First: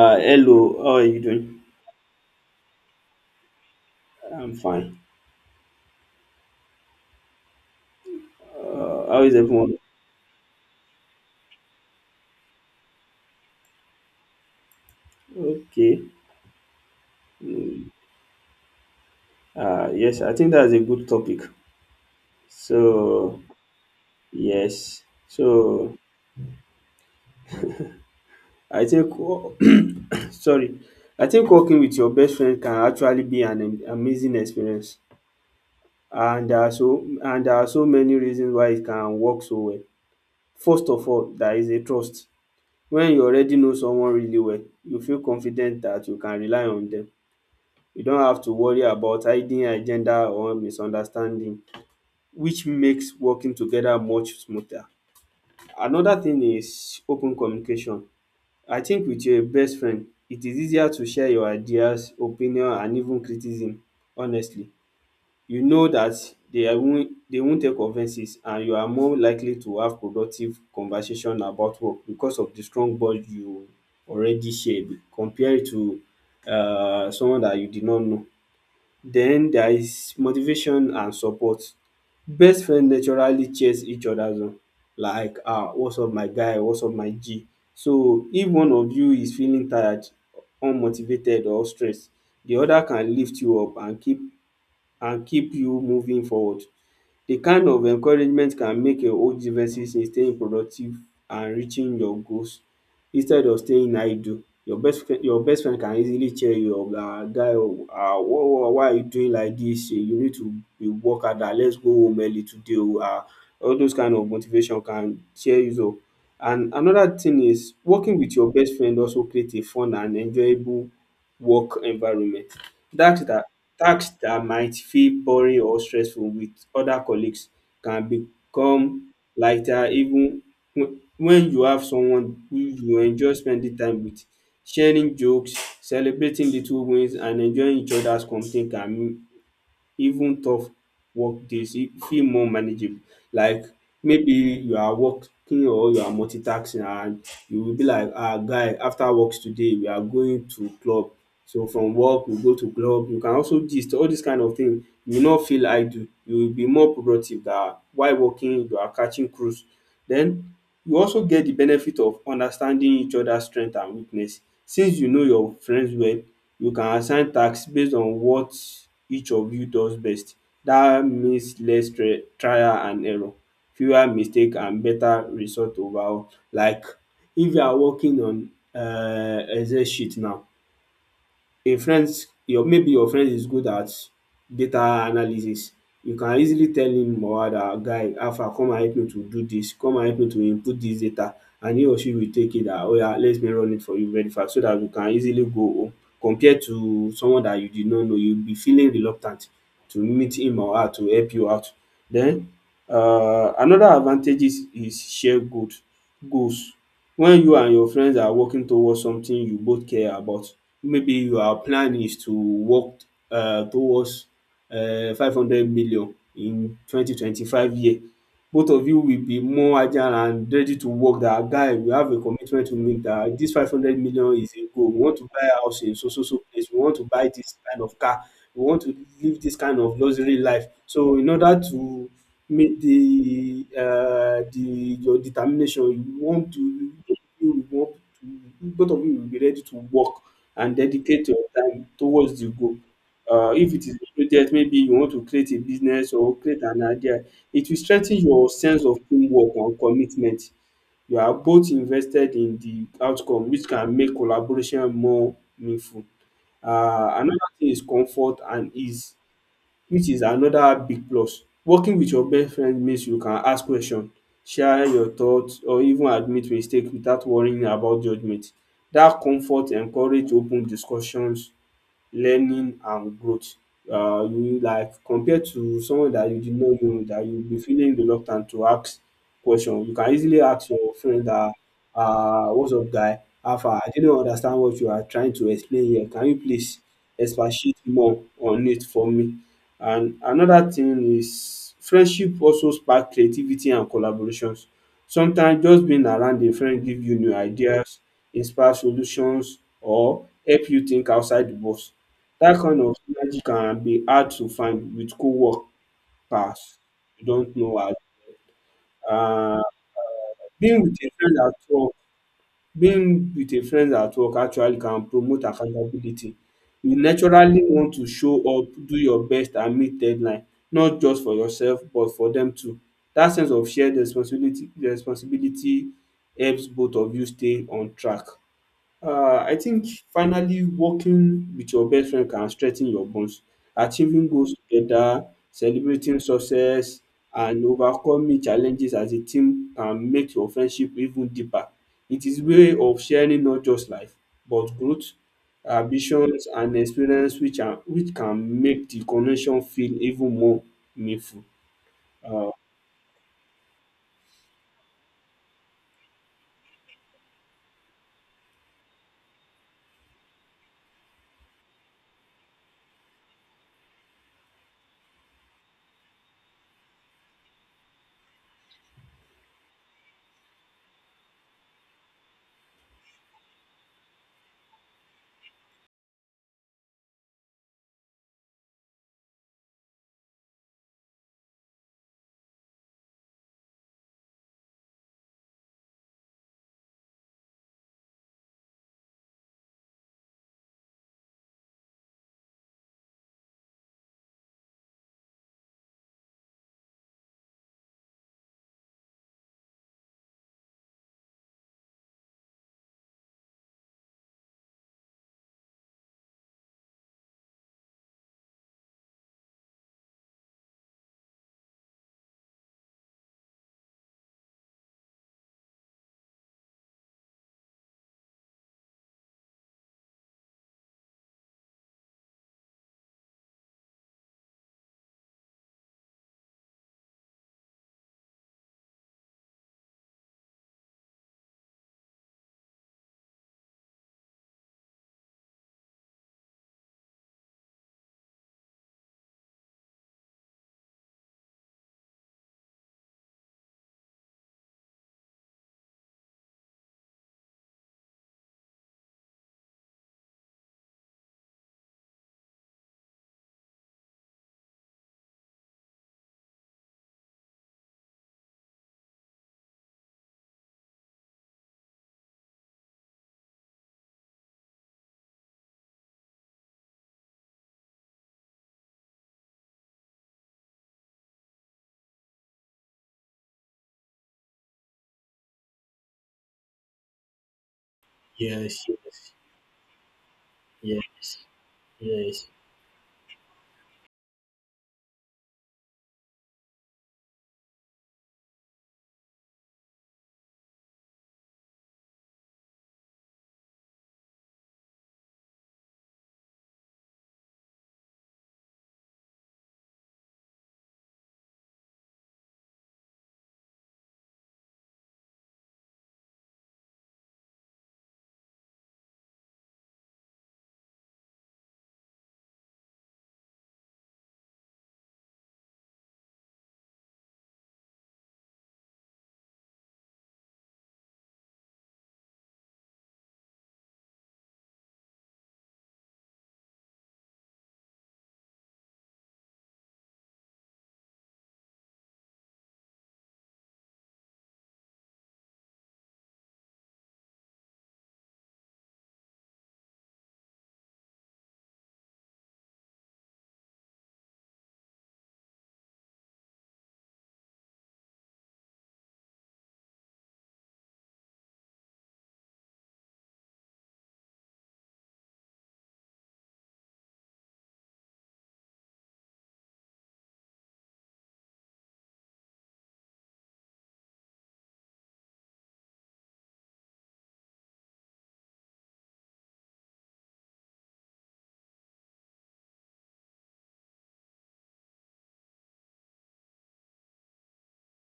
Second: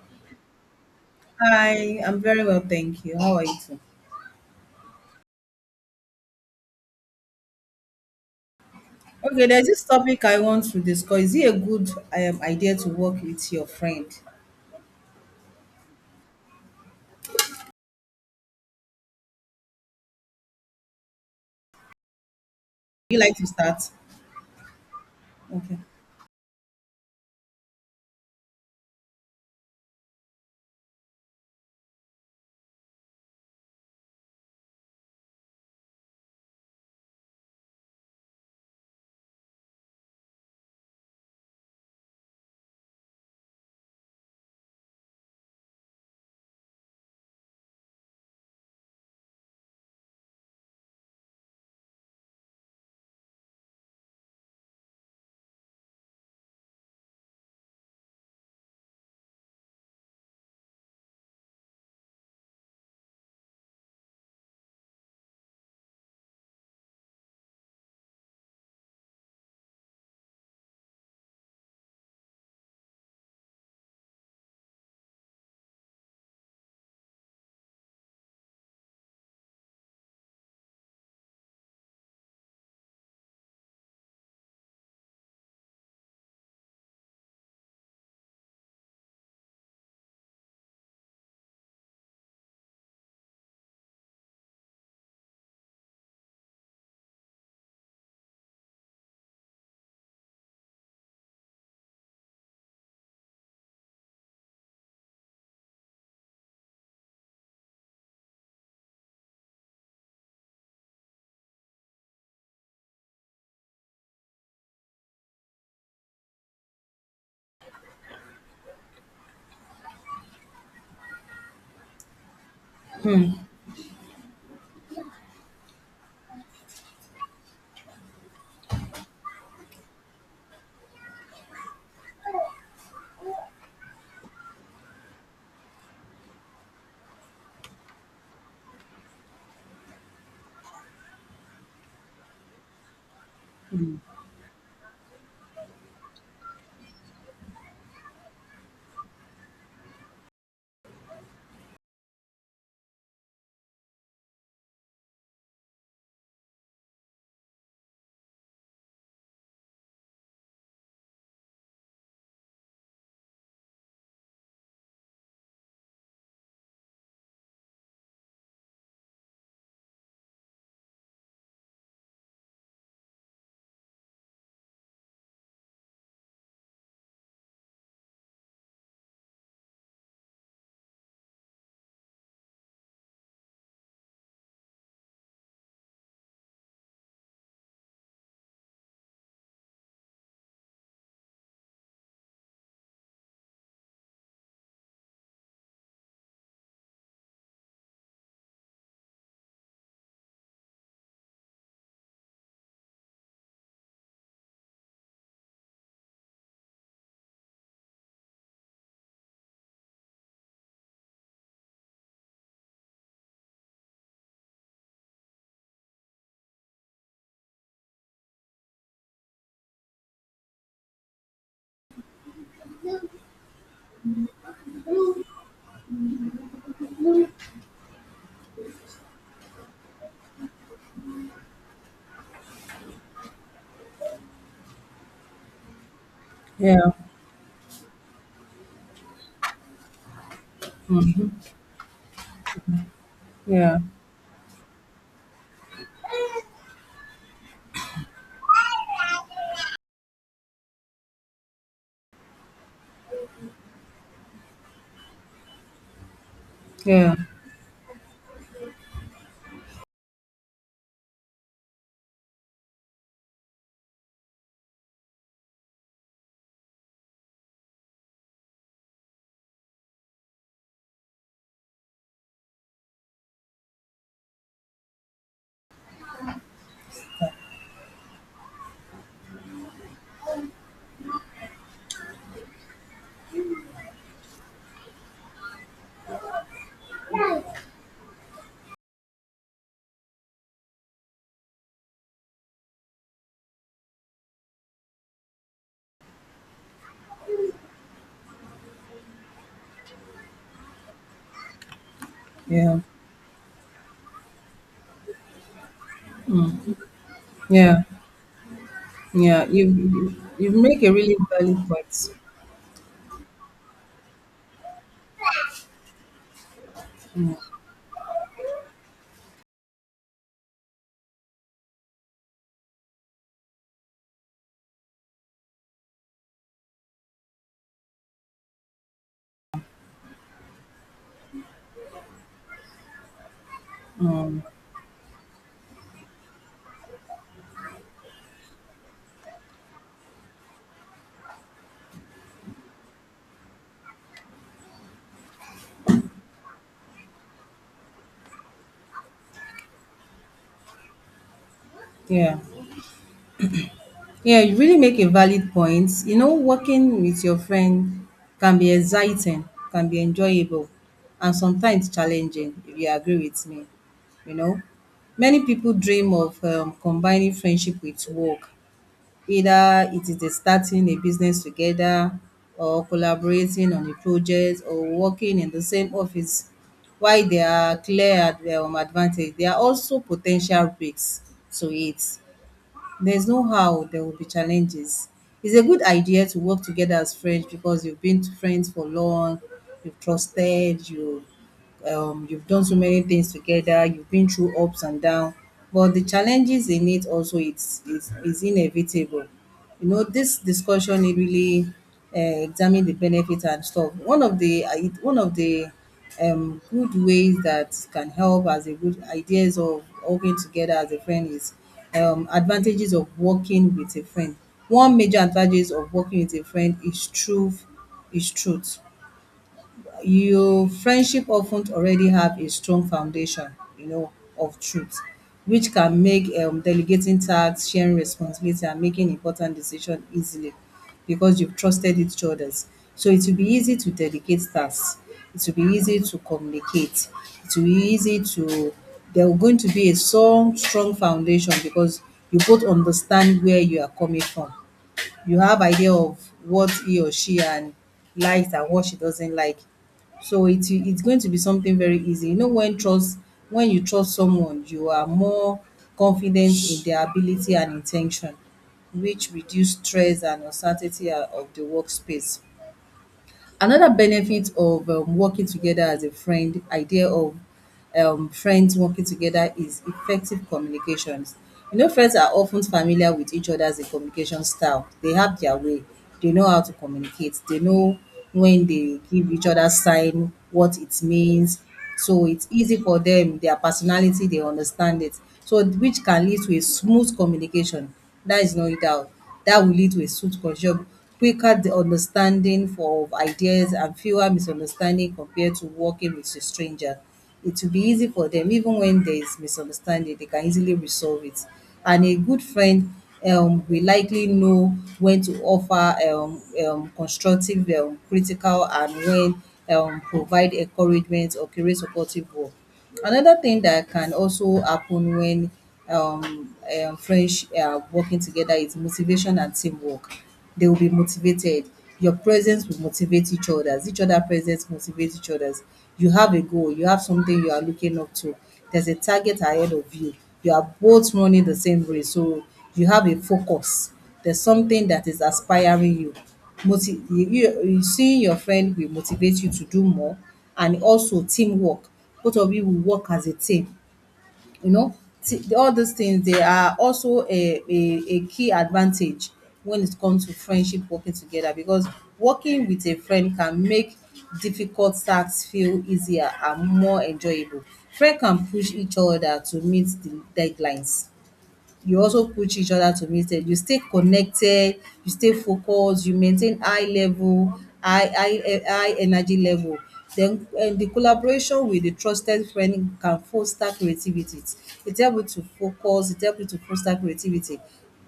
Hello, how are you doing? Hi, I'm very well, thank you. How are you too? I'm fine. How is Okay, there's everyone? this topic I want to discuss. Is it a good idea to work with your friend? Okay. Yes, I think that's a good topic. You like So, to start? yes. Okay. So, I think, sorry, I think working with your best friend can actually be amazing experience. And there are so many reasons why it can work so well. First of all, there is a trust. When you already know someone really well, you feel confident that you can rely on them. You don't have to worry about hiding agenda or misunderstanding, which makes working together much smoother. Another thing is open communication. I think with your best friend it is easier to share your ideas, opinion and even criticism honestly. You know that they won't take offenses and you are more likely to have productive conversation about work because of the strong bond you already share. Compare it to someone that you did not know. Then there is motivation and support. Best friend naturally cheers each others on like ah, “what's up my guy”, “what's up my G”. So if one of you is feeling tired, unmotivated or stressed, the other can lift you up and keep you moving forward. The kind of encouragement can make your old differences in staying productive and reaching your goals instead of staying idle. Your best friend can easily cheer you up ‘guy o um, why why are you doing like dis? You need to dey work harder. Let's go home early today o. All those kind of motivation can cheer you up. And another thing is working with your best friend also create a fun and enjoyable work environment. Dat Tasks that might feel boring or stressful with other colleagues can become lighter even when you have someone who you enjoy spending time with. Sharing jokes, celebrating little wins and enjoying each other's company can even tough work days e feel more manageable, like maybe you are working or you are multitasking and you will be like ah guy after work today we are going to club, so from work we go to club. You can also gist all this kind of thing. You will not feel idle. You will be more productive than while working you are catching cruise. Then you also get the benefit of understanding each other's strength and weakness. Since you know your friends well, you can assign task based on what each of you does best. Dat means less trial and error, fewer mistake and better result overall. Like if you are working on excel sheet now, a friend's your maybe your friend is good at data analysis, you can easily tell him or her dat guy alpha come and help me to do this. Come and help me to input this data, and he or she will take it that, oh yeah, let me run it for you very fast so that you can easily go home, compared to someone that you did not know you will be feeling reluctant to meet him or her to help you out. Then, another advantage is share good goals. When you and your friends are working towards something you both care about, maybe your plan is to work towards 500 million in 2025 year, both of you will be more agile and ready to work. That guy, we have a commitment to meet that. This 500 million is a goal. We want to buy a house in so so so place, we want to buy this kind of car, we want to live this kind of luxury life. So in order to meet the your determination you want Yeah, to, you want to, both of you will be ready to work and dedicate your time towards the goal. If yeah, it is a project, maybe you want to create a business or create an idea, it will strengthen your sense of teamwork and commitment. You are both invested in the outcome, which can make collaboration more meaningful. Uh, yeah, another thing is comfort and ease, which is another big plus. Working with your best friend means you can ask questions, share your thoughts or even admit mistake without worrying about judgement. That comfort encourage open discussions, learning and growth. You like compared to someone that you did not know that you'll be feeling reluctant to ask question. You can easily ask your friend that what's up guy? Alpha, I didn't understand what you are trying to explain here. Can you please expatiate more on it for me? And another thing is friendship also spark creativity and collaborations. Sometimes just being around a friend give you new ideas, inspire solutions or help you think outside the box. Dat yeah, kind of energy can be hard to find with co-workers you don't know yeah, as yeah. um You being make a with a really friend at valid work point. being with a friend at work actually can promote accountability. You naturally want to show up, do your best and meet deadline, not just for yourself but for dem too. Dat sense of shared responsibility helps both of you stay on track. I think finally working with your best friend can strengthen your bonds. Achieving Um, goals together, celebrating success, and overcoming challenges as a team can make your friendship even deeper. It is way of sharing not just life, but growth, ambitions, and experience which are which can make the connection feel even more meaningful. yeah. Uh, Yeah, you really make a valid point. You know, working with your friend can be exciting, can be enjoyable, and sometimes challenging, if you agree with me. You know, many people dream of combining friendship with work, either it is the starting a business together, or collaborating on a project, or working in the same office. While there are clear advantage, there are also potential risks to it. There's no how there will be challenges. It's a good idea to work together as friends because you've been friends for long, you've trusted, you've done so many things together, you've been through ups and downs. But the challenges in it also it's inevitable. This discussion it really examine the benefits and stuff. One of the I one of the Good ways that can help as a good ideas of working together as a friend is advantages of working with a friend. One major advantages of working with a friend is truth. is truth your friendship often already have a strong foundation, you know, of truth, which can make delegating tasks, sharing responsibility, and making important decisions easily because you've trusted each other. So it will be easy to delegate tasks. It will be easy to communicate. It will be easy to. There will going to be a strong, strong foundation because you both understand where you are coming from. You have idea of what he or she and likes and what she doesn't like. So it's going to be something very easy. You know, when you trust someone, you are more confident in their ability and intention, which reduce stress and uncertainty of the workspace. Another benefit of working together as a friend, idea of friends working together is effective communications. You know, friends are often familiar with each other's communication style. They have their way. They know how to communicate. They know when Yes, they give each other sign, what it yes, yes, means, so yes. it's easy for them, their personality, they understand it. So which can lead to a smooth communication. That is no doubt. That will lead to a smooth communication, quicker the understanding for ideas and fewer misunderstanding compared to working with a stranger. It will be easy for them even when there is misunderstanding they can easily resolve it, and a good friend will likely know when to offer constructive critical and when provide encouragement or create supportive work. Another thing that can also happen when um, friends are working together is motivation and teamwork. They will be motivated. Your presence will motivate each other's. Each other presence motivates each other's. You have a goal. You have something you are looking up to. There's a target ahead of you. You are both running the same race, so you have a focus. There's something that is aspiring you. You seeing your friend will motivate you to do more, and also teamwork. Both of you will work as a team, you know. T all these things, they are also a key advantage when it comes to friendship working together because working with a friend can make difficult tasks feel easier and more enjoyable. Friend can push each other to meet the deadlines. You also push each other to meet it. You stay connected, you stay focused, you maintain high level, high energy level. Then the collaboration with a trusted friend can foster creativity. It help you to focus, it help you to foster creativity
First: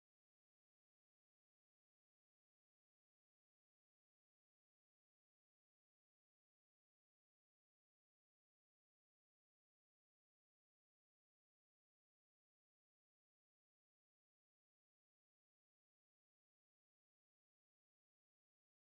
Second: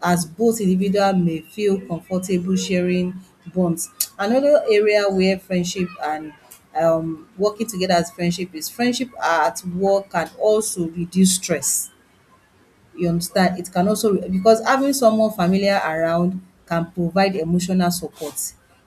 as both individual may feel comfortable sharing bonds. Another area where friendship and working together as friendship is friendship at work can also reduce stress, you understand. It can also, because having someone familiar around can provide emotional support,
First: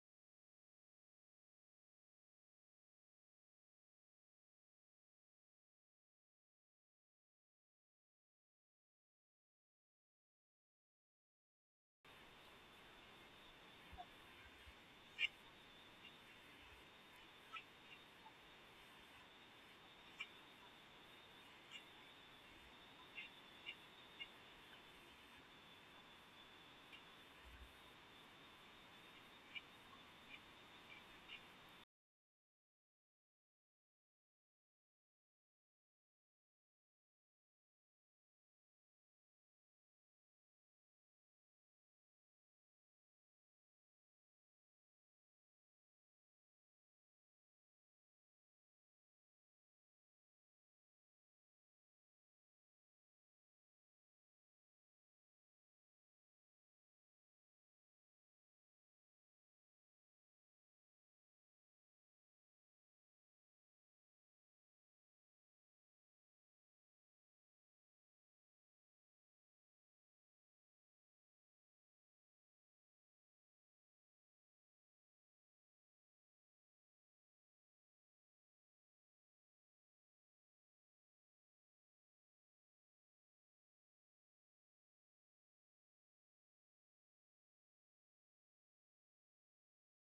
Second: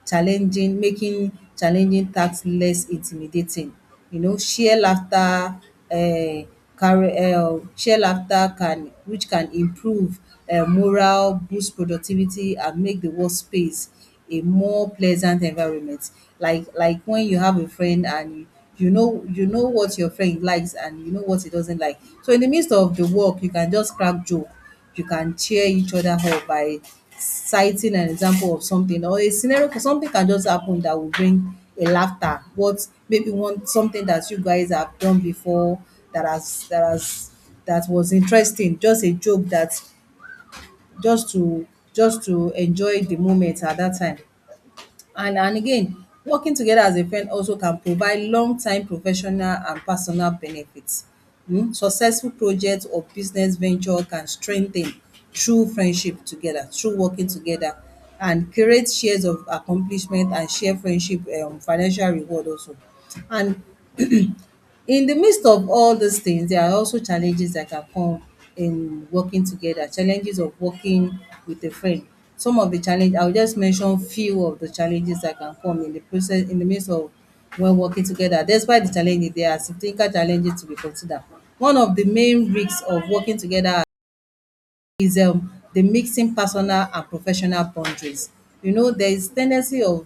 challenging making challenging task less intimidating. you know share laughter um Share laughter, can improve morale, boost productivity and make the workspace a more pleasant environment. Like when you have a friend and you know what your friend likes and you know what he doesn't like. So in the midst of the work, you can just crack joke. You can cheer each other up by citing an example of something or a scenario. Something can just happen that will bring a laughter. What maybe one something that you guys have done before that has that has that was interesting, just a joke that just to just to enjoy the moment at that time. And again, working together as a friend also can provide long-time professional and personal benefits. Successful projects or business venture can strengthen true friendship together, through working together and create shares of accomplishment and share friendship financial reward also. And in the midst of all these things, there are also challenges that can come in working together, challenges of working with a friend. Some of the challenge, I'll just mention few of the challenges that can come in the process, in the midst of when working together. Despite the challenges, there are significant challenges to be considered. One of the main risks of working together is the mixing personal and professional boundaries. You know, there is tendency of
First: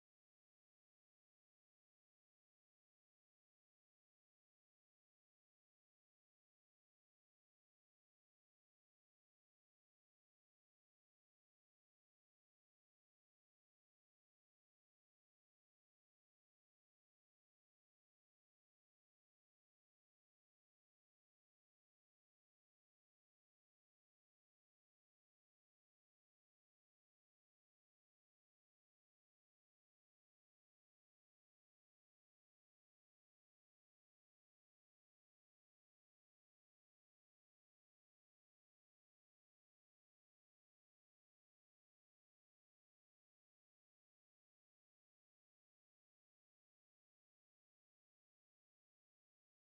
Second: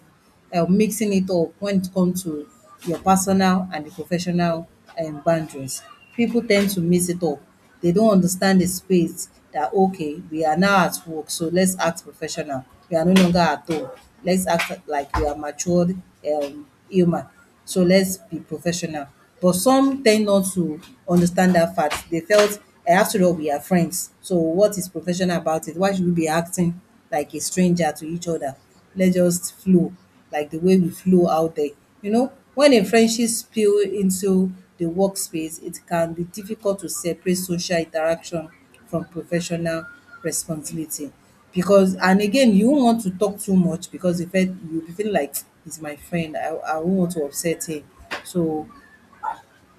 mixing it up when it comes to your personal and the professional boundaries. People tend to mix it up. They don't understand the space that, okay, we are now at work, so let's act professional. We are no longer at home. Let's act like we are matured human. So let's be professional. But some tend not to understand that fact. They felt, "Eh, after all, we are friends. So what is professional about it? Why should we be acting like a stranger to each other? Let's just flow like the way we flow out there." You know, when a friendship spill into the workspace, it can be difficult to separate social interaction from professional responsibility. Because and again, you won't want to talk too much because if it, you'll be feeling like he's my friend, I won't want to upset him. So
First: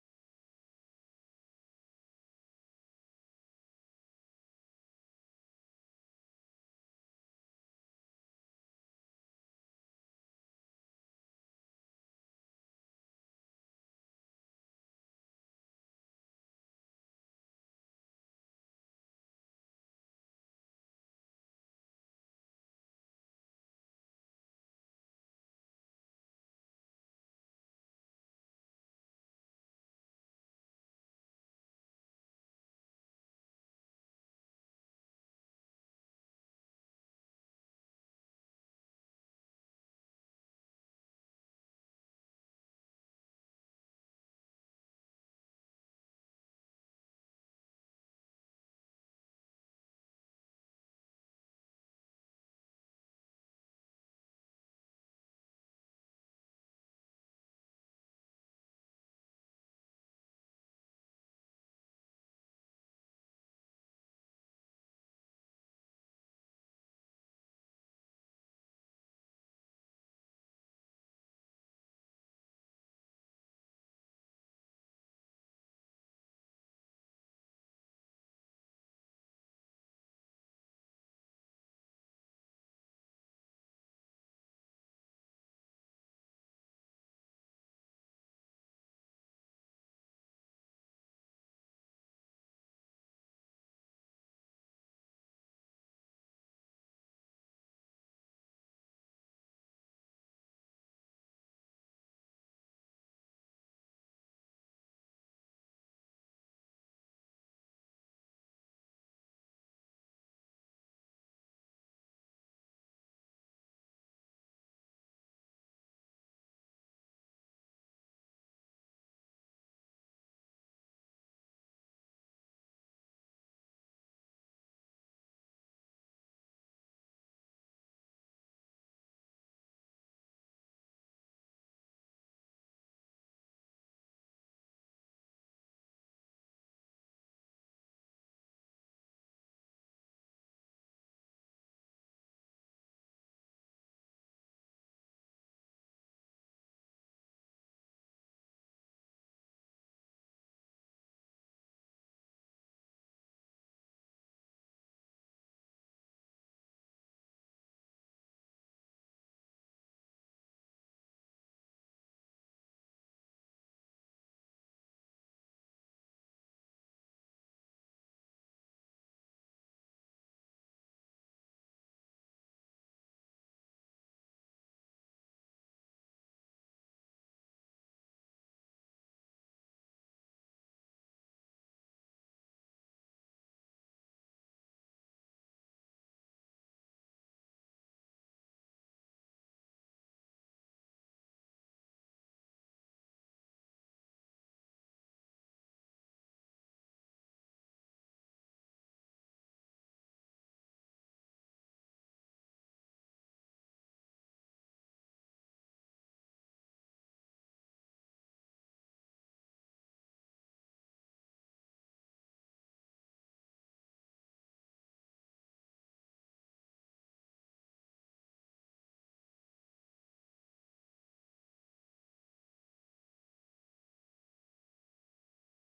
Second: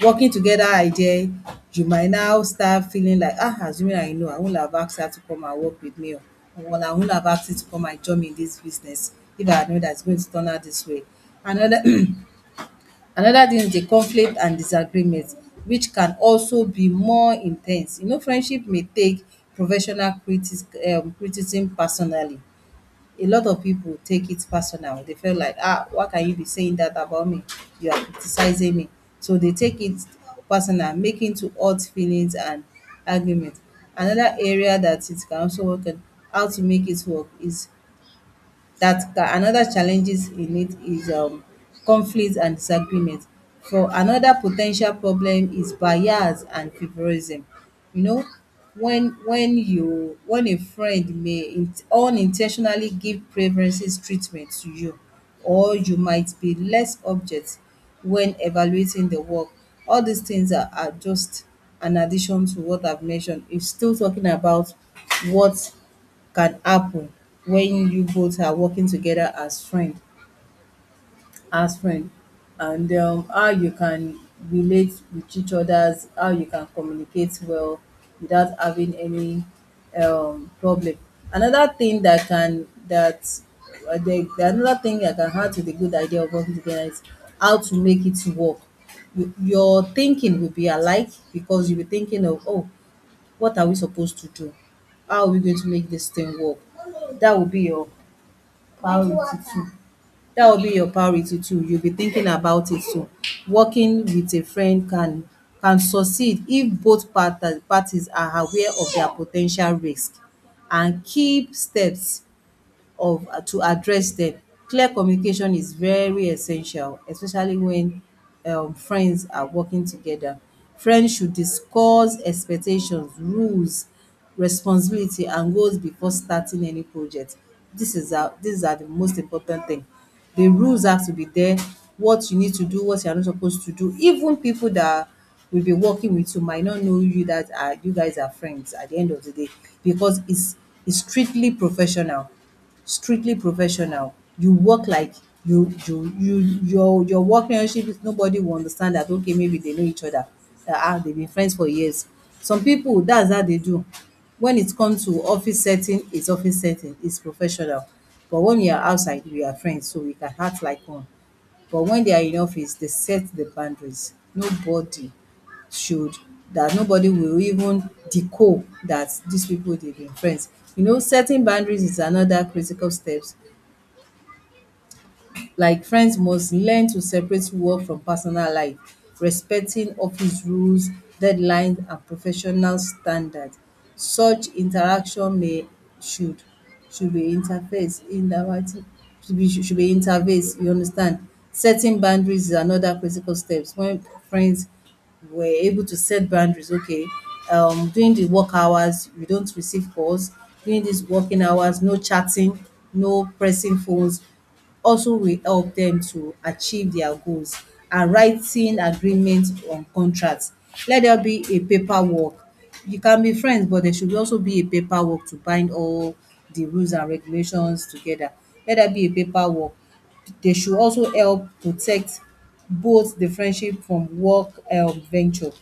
working together idea, you might now start feeling like ah, assuming I know, I won't have asked her to come and work with me, or well, I won't have asked her to come and join me in this business if I had known that it's going to turn out this way. Another another thing is the conflict and disagreement which can also be more intense. You know friendship may take professional criticism personally. A lot of people take it personal. They feel like ah, why can you be saying that about me? You are criticizing me. So they take it personal, making to hurt feelings and argument. Another area that it can also work on how to make it work is that another challenges in it is conflict and disagreement. For another potential problem is bias and favorism. You know, when you when a friend may in unin give preferences treatment to you, or you might be less object when evaluating the work. All these things are just an addition to what I've mentioned. It's still talking about what can happen when you both are working together as friend as friend, and how you can relate with each other's, how you can communicate well without having any problem. Another thing that can that the another thing that can add to the good idea of working together is how to make it work. Your thinking will be alike because you'll be thinking of, oh, what are we supposed to do? How are we going to make this thing work? That will be your priority too. That will be your priority too. You'll be thinking about it too. Working with a friend can succeed if both parties are aware of their potential risk and keep steps of to address dem. Clear communication is very essential especially when friends are working together. Friends should discuss expectations, rules, responsibility and goals before starting any project. This is are dis are the most important thing. The rules have to be there, what you need to do, what you are not supposed to do. Even people that will be working with you might not know you that are you guys are friends at the end of the day because it's strictly professional strictly professional. You work like you your work relationship is nobody will understand that, okay, maybe they know each other, that they've been friends for years. Some people, that's how they do. When it comes to office setting, it's professional. But when you are outside, we are friends, so we can act like one. But when they are in office, they set the boundaries. Nobody should, that nobody will even decode that dis pipu dey be friends. You know, setting boundaries is another critical steps, like friends must learn to separate work from personal life, respecting office rules, deadlines and professional standards. Such interaction may should should be interface in the interactive should be interface, you understand. Setting boundaries is another critical steps when friends were able to set boundaries. Okay, during the work hours, you don't receive calls. During these working hours, no chatting, no pressing phones also will help them to achieve their goals, and writing agreement on contract. Let there be a paperwork. You can be friends, but there should also be a paperwork to bind all the rules and regulations together. Let there be a paperwork. They should also help protect both the friendship from work venture.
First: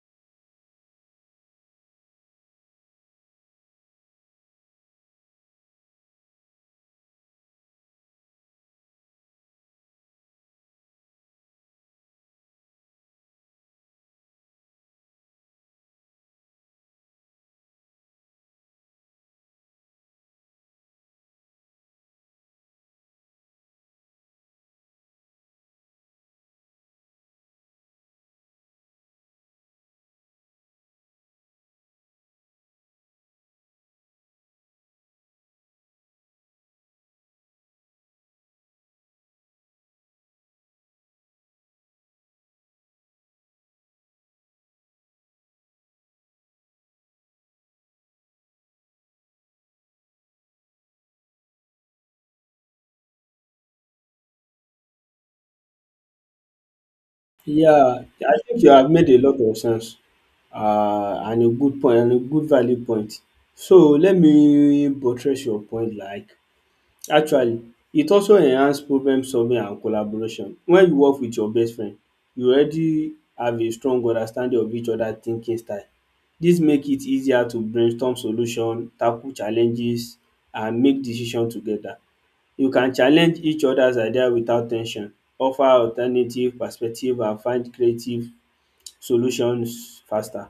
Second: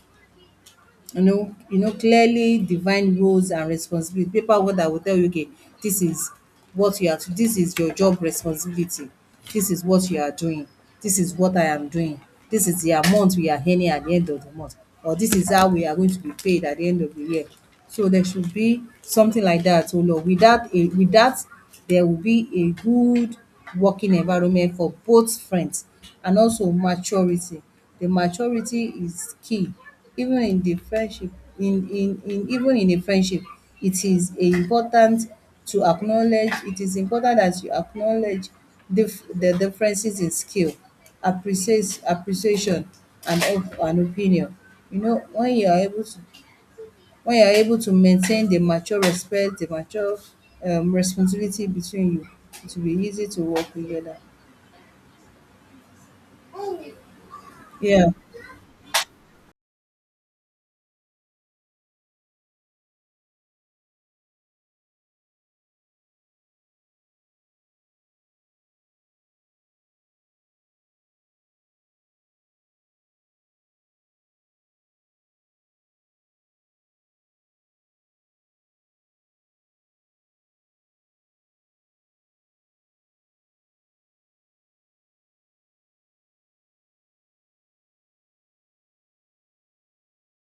You know, clearly define roles and responsibility, paperwork that will tell you, okay, this is what you are to, this is your job responsibility, this is what you are doing, this is what I am doing, this is the amount we are earning at the end of the month, or this is how we are going to be paid at the end of the year. So there should be something like that, oh lord, without a without, there will be a good working environment for both friends. And also maturity, the maturity is key, even in the friendship. In even in a friendship, it is important to acknowledge, it is important that you acknowledge dif the differences in skill, appreciate appreciation and op and opinion. You know, when you are able to, when you are able to maintain the mature respect, the mature responsibility between you, it will be easy to work together. Yeah, Yeah. I think you have made a lot of sense, and a good point and a good valid point. So let me buttress your point, like actually it also enhance problem solving and collaboration. When you work with your best friend, you already have a strong understanding of each other thinking style. Dis make it easier to brainstorm solution, tackle challenges and make decision together. You can challenge each other's idea without tension, offer alternative perspective and find creative solutions faster.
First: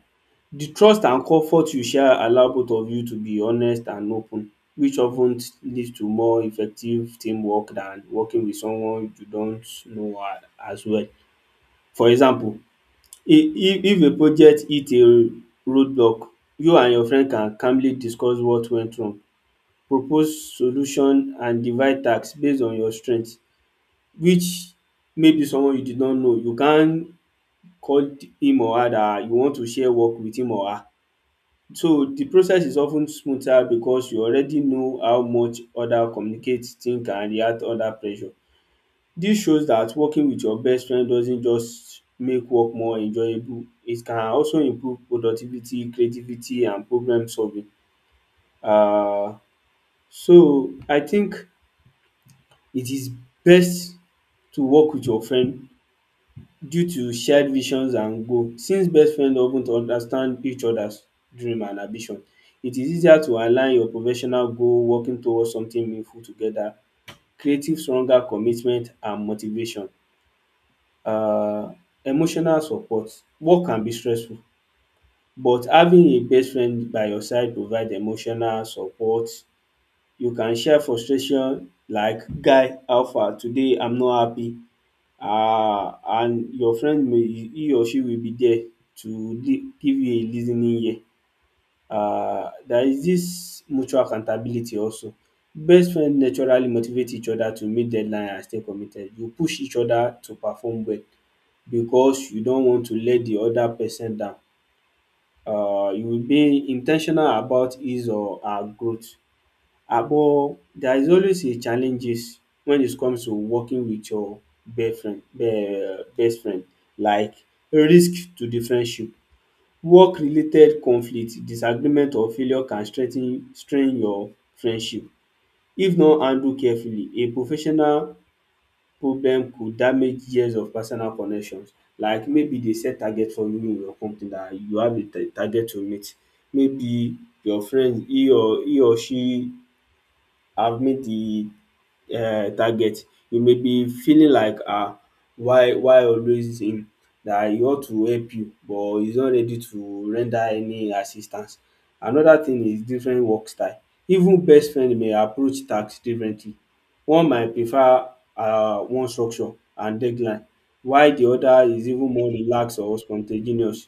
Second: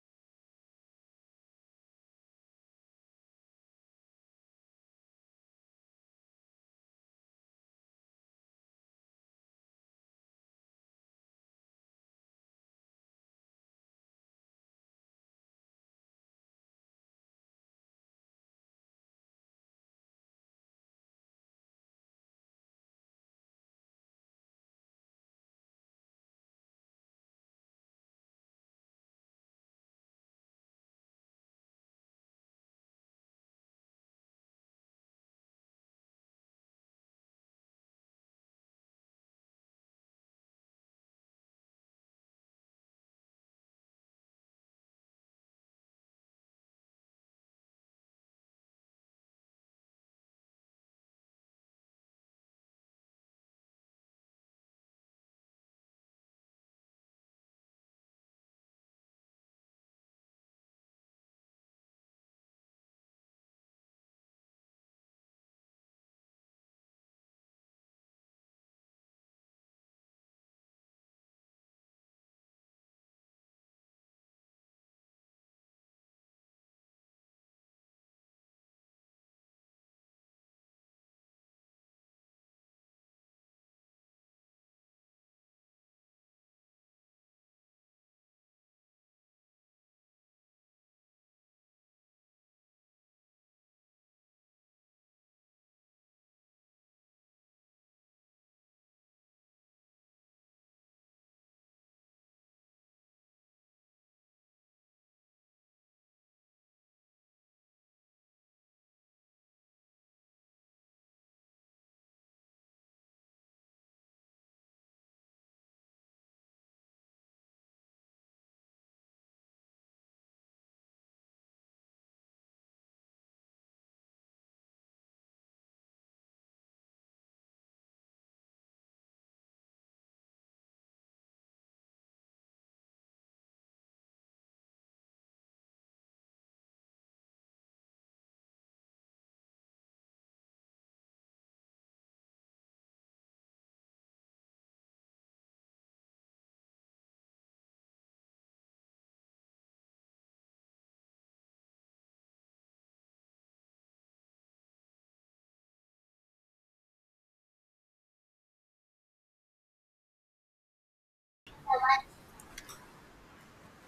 The trust and comfort you share allow both of you to be honest and open, which of ten lead to more effective teamwork than working with someone you don't know a as well. For example, if a project hit a roadblock, you and your friend can calmly discuss what went wrong, propose solution and divide tasks based on your strength, which maybe someone you did not know you can call him or her that you want to share work with him or her. So the process is of ten smoother because you already know how much other communicate, think and react under pressure. Dis shows dat working with your best friend doesn't just make work more enjoyable, it can also improve productivity, creativity and problem solving. um So I think it is best to work with your friend due to shared visions and goal. Since best friend of ten understand each other's dream and ambition, it is easier to align your professional goal working towards something meaningful together, creating stronger commitment and motivation. um Emotional support. Work can be stressful but having a best friend by your side provide emotional support. You can share frustration like ‘guy how far today I am not happy. And your friend may he or she will be there to give you a lis ten ing ear. There is dis mutual accountability also. Best friend naturally motivate each other to meet deadline and stay committed. You push each other to perform well because you don want to let the other person down. You will dey in ten tional about his or her growth. Omo there is always a challenges wen it comes to working with your best friend, like risk to the friendship, work related conflict, disagreement or failure can strain your friendship if not handled carefully. A professional problem could damage years of personal connections, like maybe dey set target for you in your company dat you have a target to meet, maybe your friend he or she have made the target. You may be feeling like "Ah, why always him? That e ought to help you but he's not ready to render any assistance. Another thing is different work style. Even best friend may approach tasks differently. One might prefer one structure and deadline while the other is even more relaxed or spontaneous.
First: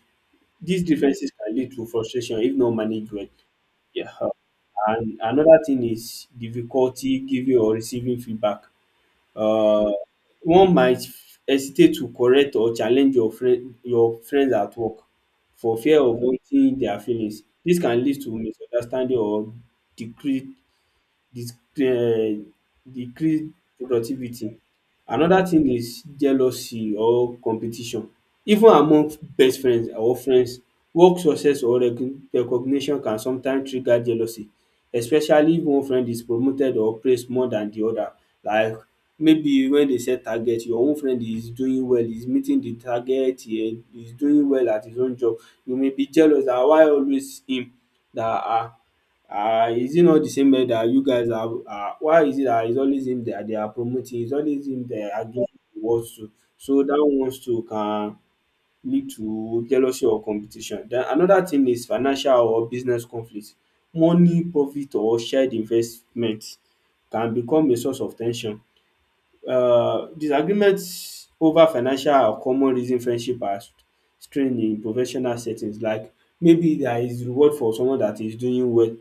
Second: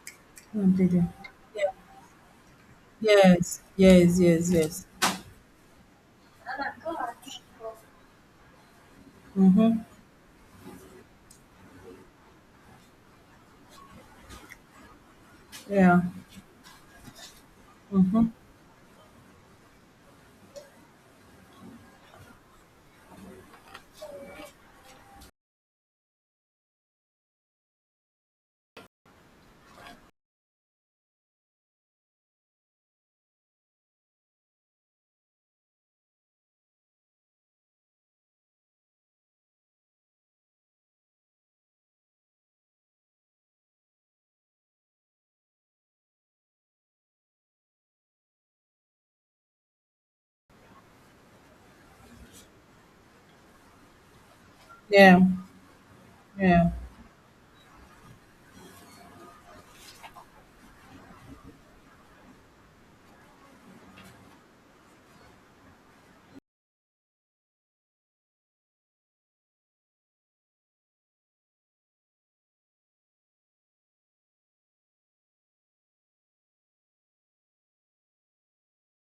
These Completely. differences can lead to frustration if not managed well. Yes, Yeah. yes, yes, yes. And another thing is difficulty giving or receiving feedback. Mhm. Um one might hesitate to correct or challenge your friends at work for fear Yeah, of hurting their feelings. Dis can lead to misunderstanding or decrease dis- um decrease productivity. Another thing is jealousy or competition. Even among best friends or friends, work success or recognition can sometimes trigger jealousy, especially if one friend is promoted or praised more than the other. Like maybe when they set target, your own friend is doing well, is meeting the target, he is doing well at his own job. You may be jealous dat why always him? Dat is it not the same men that you guys are why is it that it's always him that they are promoting, it's always him they yeah, are giving rewards to? yeah, So that ones too can lead to jealousy or competition. Then another thing is financial or business conflict. Money, profit or shared investment can become a source of ten sion. Disagreements over financial or common reason friendship are strained in professional settings. Like maybe there is reward for someone that is doing well,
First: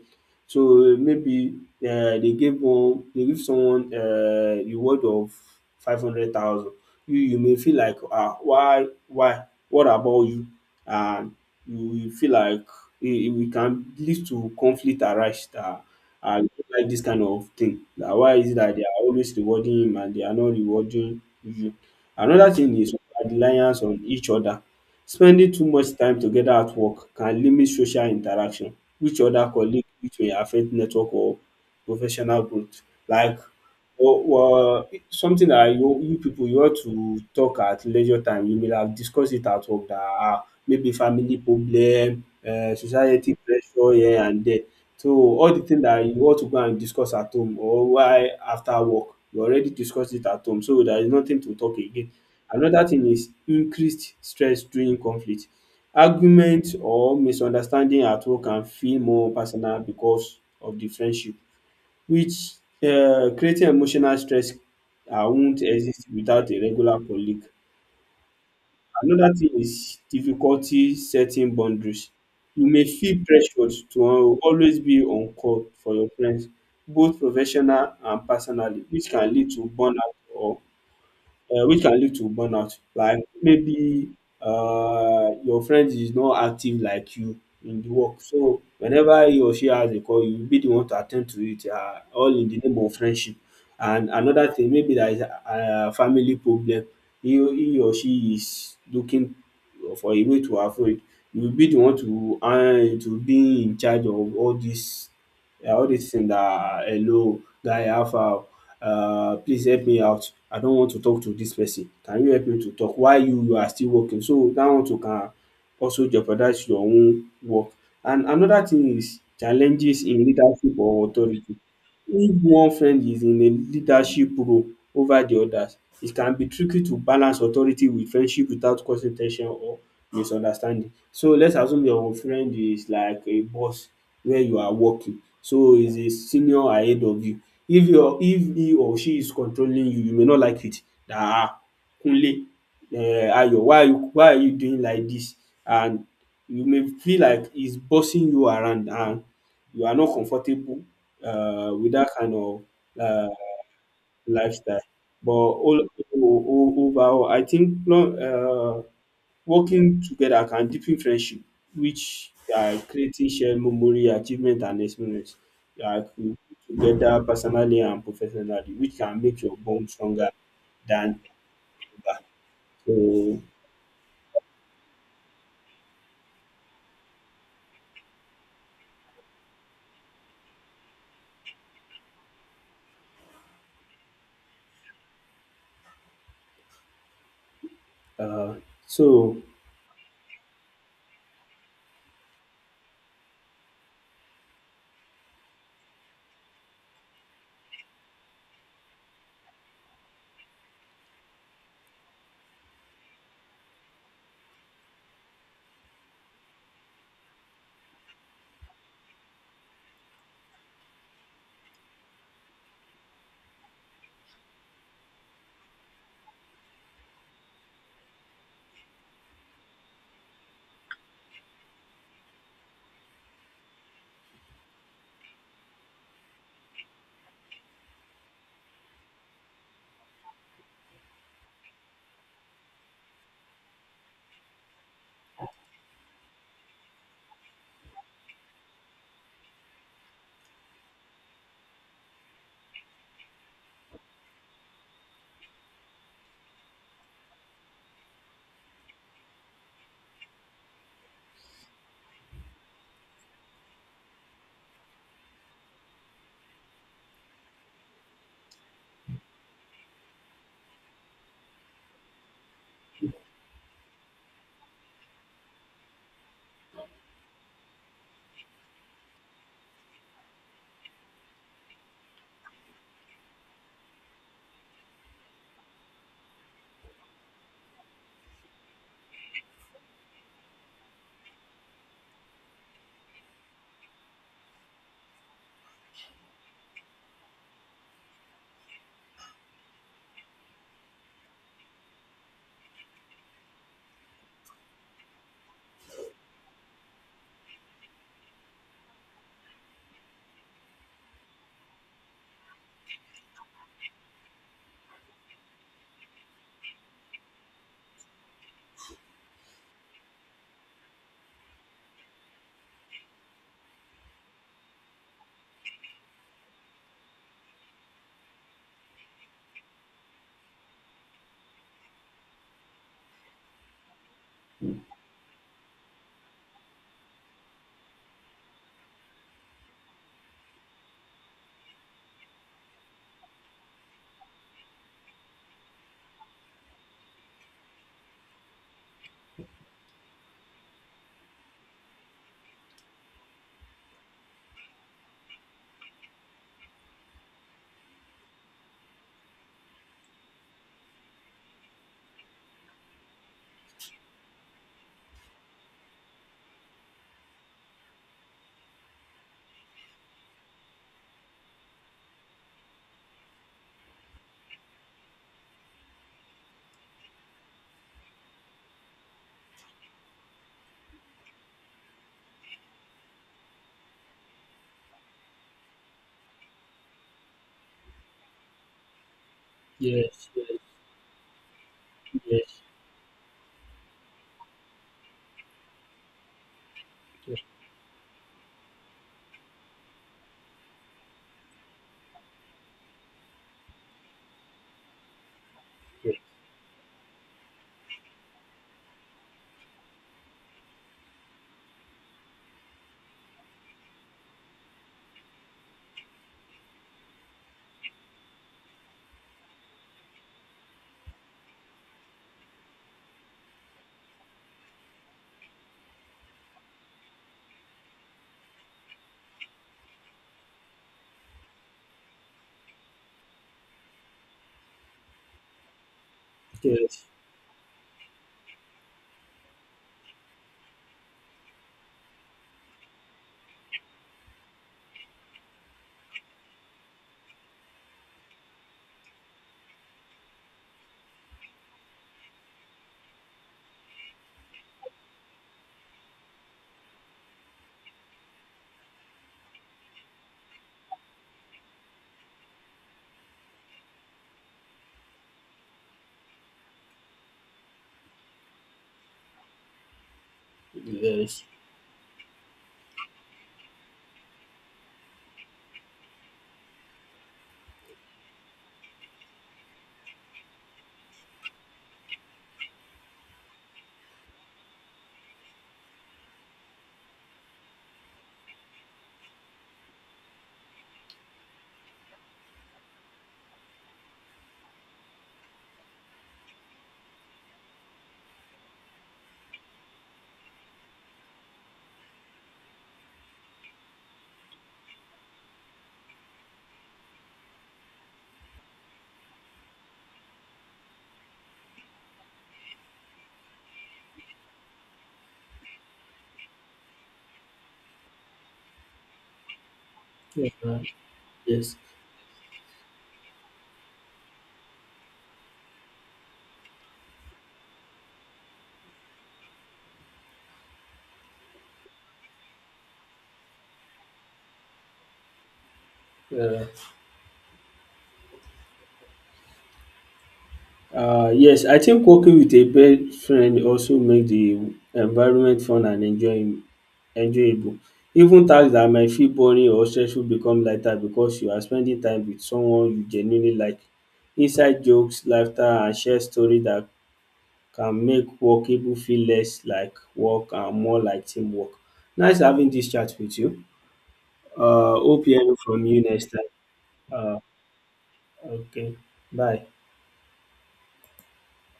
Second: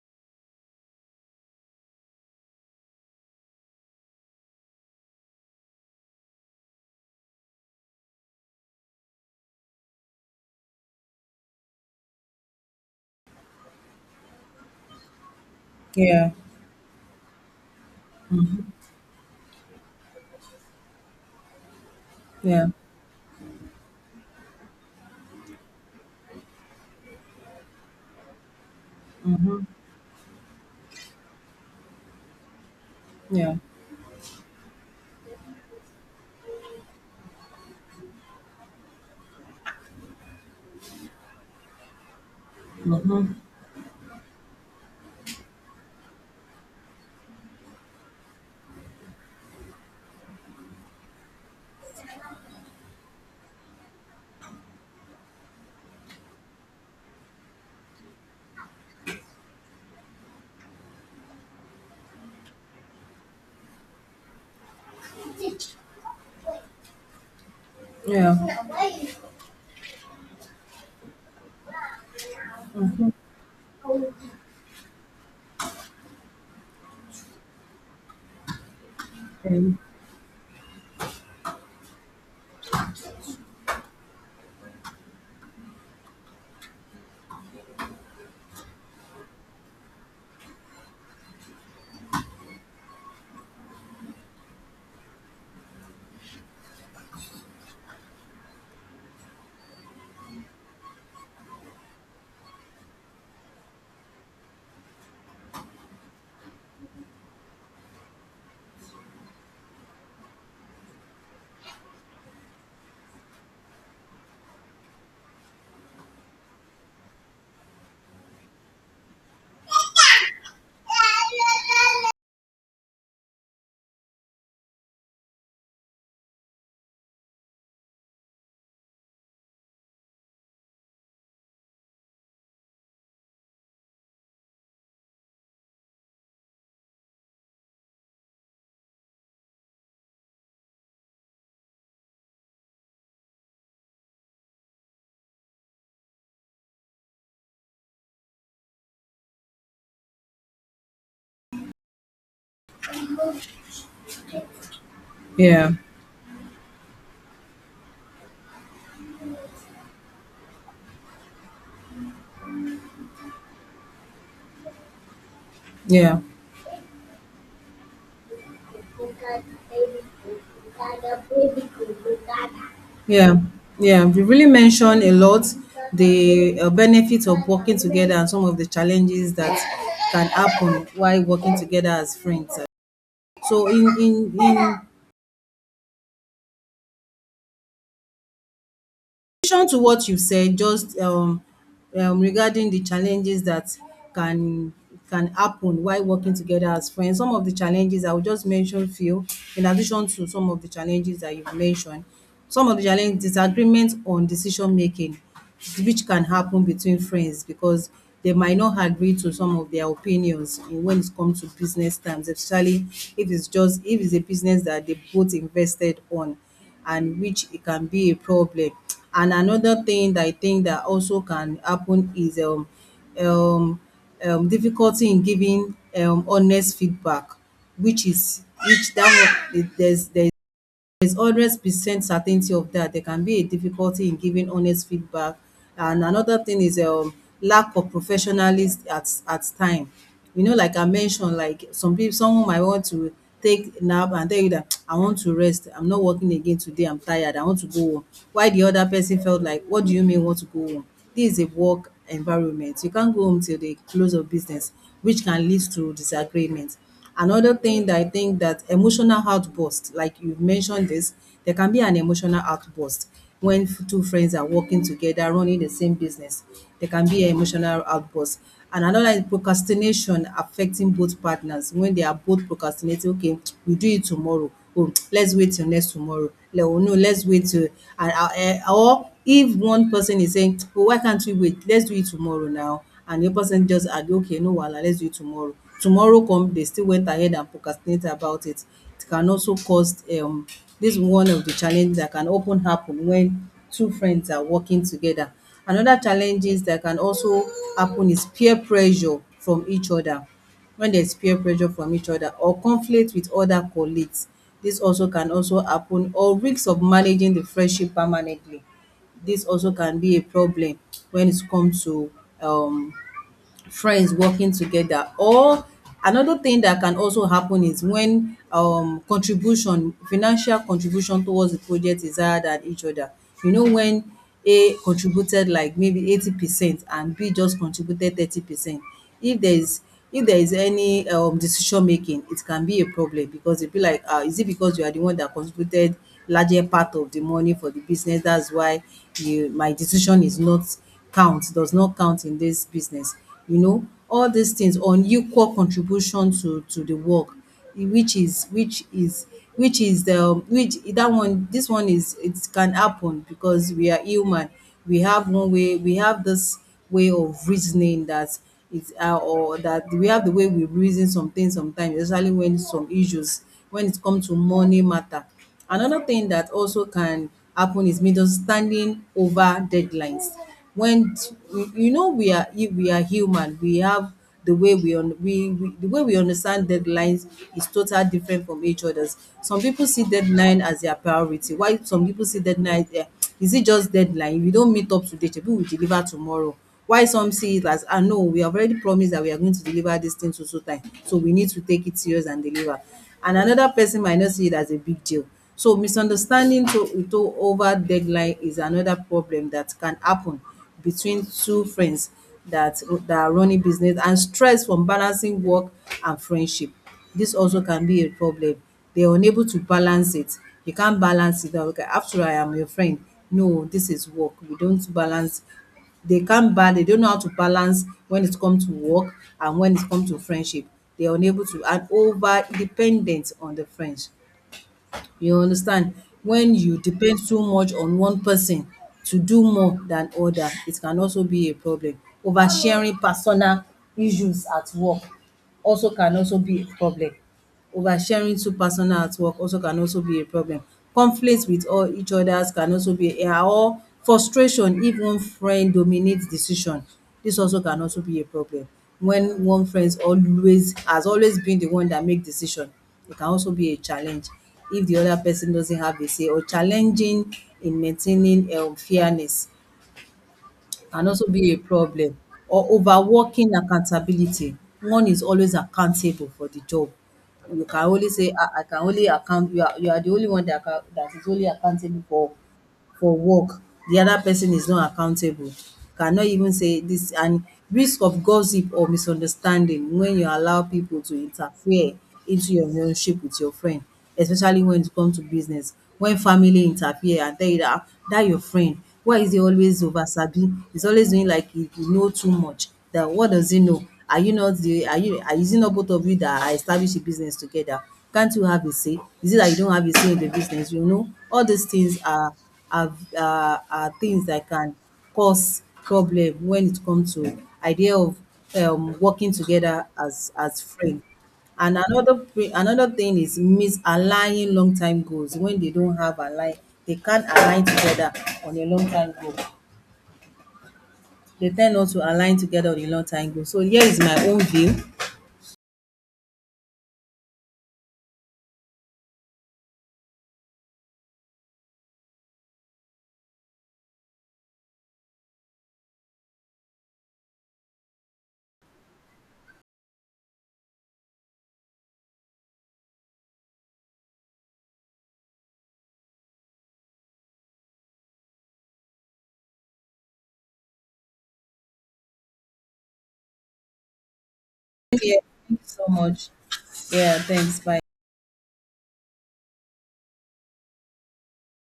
so maybe they give someone reward of 500,000. You may feel like why, what about you? And you will feel like e e can lead to conflict arise. Yeah, I don't like this kind of thing. That why is it that they are always rewarding him and they are not rewarding you? Another yeah, thing is reliance on each other. Spending too much time together at work can limit social interaction with other colleagues, which may affect network or professional growth. Like yeah. or, or something that you people you ought to talk at leisure time. You may have discussed it at work that ah, maybe family problem, Mm-hmm. society pressure here and there. So all the thing dat you want to go and discuss at home or while after work you already discuss it at home, so there is nothing to talk again. Another thing is increased stress during conflict. Argument or misunderstanding at work can feel more personal because of the friendship, which creating emotional stress won't exist without a regular colleague. Yeah, Another thing is difficulty setting boundaries. You may feel pressured to always be on call for your friends, both professional and personally, which can lead to and- burnout or which can lead to burnout. Like maybe your friend is not active like you in the work. So whenever he or she has a call, you be the one to attend to it, all in the name of friendship. And another thing, maybe there is a family problem. He or she is looking for a way to avoid. You be the one to be in charge of all these. Yeah, all these things that hello, guy, how far? Please help me out. I don want to talk to dis person. Can you help me to talk, while you are still working? So dat one too can also jeopardize your own work. And another thing is challenges in leadership or authority. If one friend is in a leadership role over the others, it can be tricky to balance authority with friendship without causing ten or misunderstanding. So let's assume your friend is like a boss where you are working, so is a senior ahead of you. If he or she is controlling you, you may not like it dat ah, Kunle, Ayo, why are you, doing like this? And you may feel like he's bossing you around and you are not comfortable with that kind of uh, lifestyle. But yeah, yeah, all, overall, I think no, working together can deepen friendship, which are creating shared memory, achievement, and experience. Like we- Together personally and professionally, which can make your bond stronger than ever. yeah, So, yeah. We really mentioned a lot, the benefits of working together and some of the challenges that can happen while working together as friends. So in uh, so addition to what you said, just regarding the challenges that can can happen while working together as friends, some of the challenges I will just mention few in addition to some of the challenges that you've mentioned. Some of the challenges: disagreement on decision making, which can happen between friends because they might not agree to some of their opinions in when it comes to business terms, especially if it's just, if it's a business that they both invested on, and which it can be a problem. And another thing that I think that also can happen is um difficulty in giving honest feedback, which is, which that one, there's always percent certainty of that. There can be a difficulty in giving honest feedback. And another thing is lack of professionalism at time. You know, like I mentioned, like some people, someone might want to take nap and tell you that I want to rest. I'm not working again today. I'm tired. I want to go home. While the other person felt like, what do you mean want to go home? This is a work environment. You can't go home till the close of business, which can lead to disagreement. Another thing that I think that, emotional outburst, like you've mentioned this, there can be an emotional outburst when two friends are working together, running the same business. There can be an emotional outburst. And another is procrastination affecting both partners when they are both procrastinating. Okay, we do it tomorrow. Oh, let's wait till next tomorrow. Oh, no, let's wait till. And, or if one person is saying, oh, why can't we wait? Let's do it tomorrow now. And the other person just argue, okay, no, well, let's do it tomorrow, tomorrow come, they still went ahead and procrastinate about it. It can also cause this is one of the challenges that can often happen when two friends are working together. Another challenges that can also happen is peer pressure from each other. When there's peer pressure from each other or conflict with other colleagues, this also can also happen, or risks of managing the friendship permanently. This also can be a problem when it comes to um friends working together. Or another thing that can also happen is when contribution, financial contribution towards the project, is higher than each other. You know, when A contributed like maybe 80% and B just contributed 30%, if there is, if there is any decision making, it can be a problem because e be like, ah, is it because you are the one that contributed larger part of the money for the business, that's why you, my decision is not count, does not count in this business? You know, all these things on equal contribution to the work, which is, which is, which is the, which that one, this one is, it can happen because we are human. We have one way, we have this way of reasoning, that it's or that we have the way we reason some things sometimes, especially when some issues, when it comes to money matter. Another thing that also can happen is misunderstanding over deadlines. When you, you know we are, if we are human, we have the way we, we the way we understand deadlines is totally different from each other's. Some people see yes, yes, deadline as their priority, while some people see yes, deadline, is it just deadline? If you don't meet up today, people will deliver tomorrow. Why some see it as, ah, no, we have already promised that we are going to deliver this thing to so time, so we need to take it serious and deliver, and another person might not see it as a big deal. So misunderstanding to over deadline is another problem that can happen between two friends that that are running business. And stress from balancing work and friendship, this also can be a problem. They are unable to balance it. You can't balance it, okay, after all, I am your friend. No, this is work, we don't balance. They can't balance. They don't know how to balance when it come to work and when it come to friendship. They are unable to. And over dependent on the friends. You understand? When you yes, depend too much on one person to do more than other, it can also be a problem. Oversharing personal issues at work also can also be a problem. Oversharing too personal at work also can also be a problem. Conflict with all each others can also be a, or frustration if one friend dominate decision. This also can also be a problem. When one friends always has, always been the one that make decision, it can also be a challenge if the other person doesn't have a say. Or challenging in maintaining fairness yes, can also yes, be a problem. Or overworking accountability, one is always accountable for the job. You can only say, "Ah, I can only account, you are, you are the only one that can, that is only accountable for work, the other person is not accountable, cannot even say this." And risk of gossip or misunderstanding when you allow people to interfere into your relationship with your friend, especially when it comes to business, when family interfere and tell you that, "Ah, that your friend, why is he always over sabi, he's always doing like he know too much, that what does he know? Are you not the, are you, are, is it not both of you that are establish a business together? Can't you have a say? Is it that you don't have a say in the business?" You know, all these things are, are things that can cause problem when it comes to idea of working together yes. as friends. Yes. And another thing is misaligning long time goals, when they don't have align, they can't align together on a long time goal. They tend not to align together on a long time goal. So here is my own view. Uh, yes, I think working with a best friend also makes the environment fun and enjoying enjoyable. Even tasks that might feel boring or stressful become lighter because you are spending time with someone you genuinely like. Inside jokes, laughter, and shared stories that can make workable feel less like work and more like teamwork. Nice having this chat with you. Yeah, Hope thank hearing you from so you next much. Yeah, time. thanks. Bye. Okay, bye.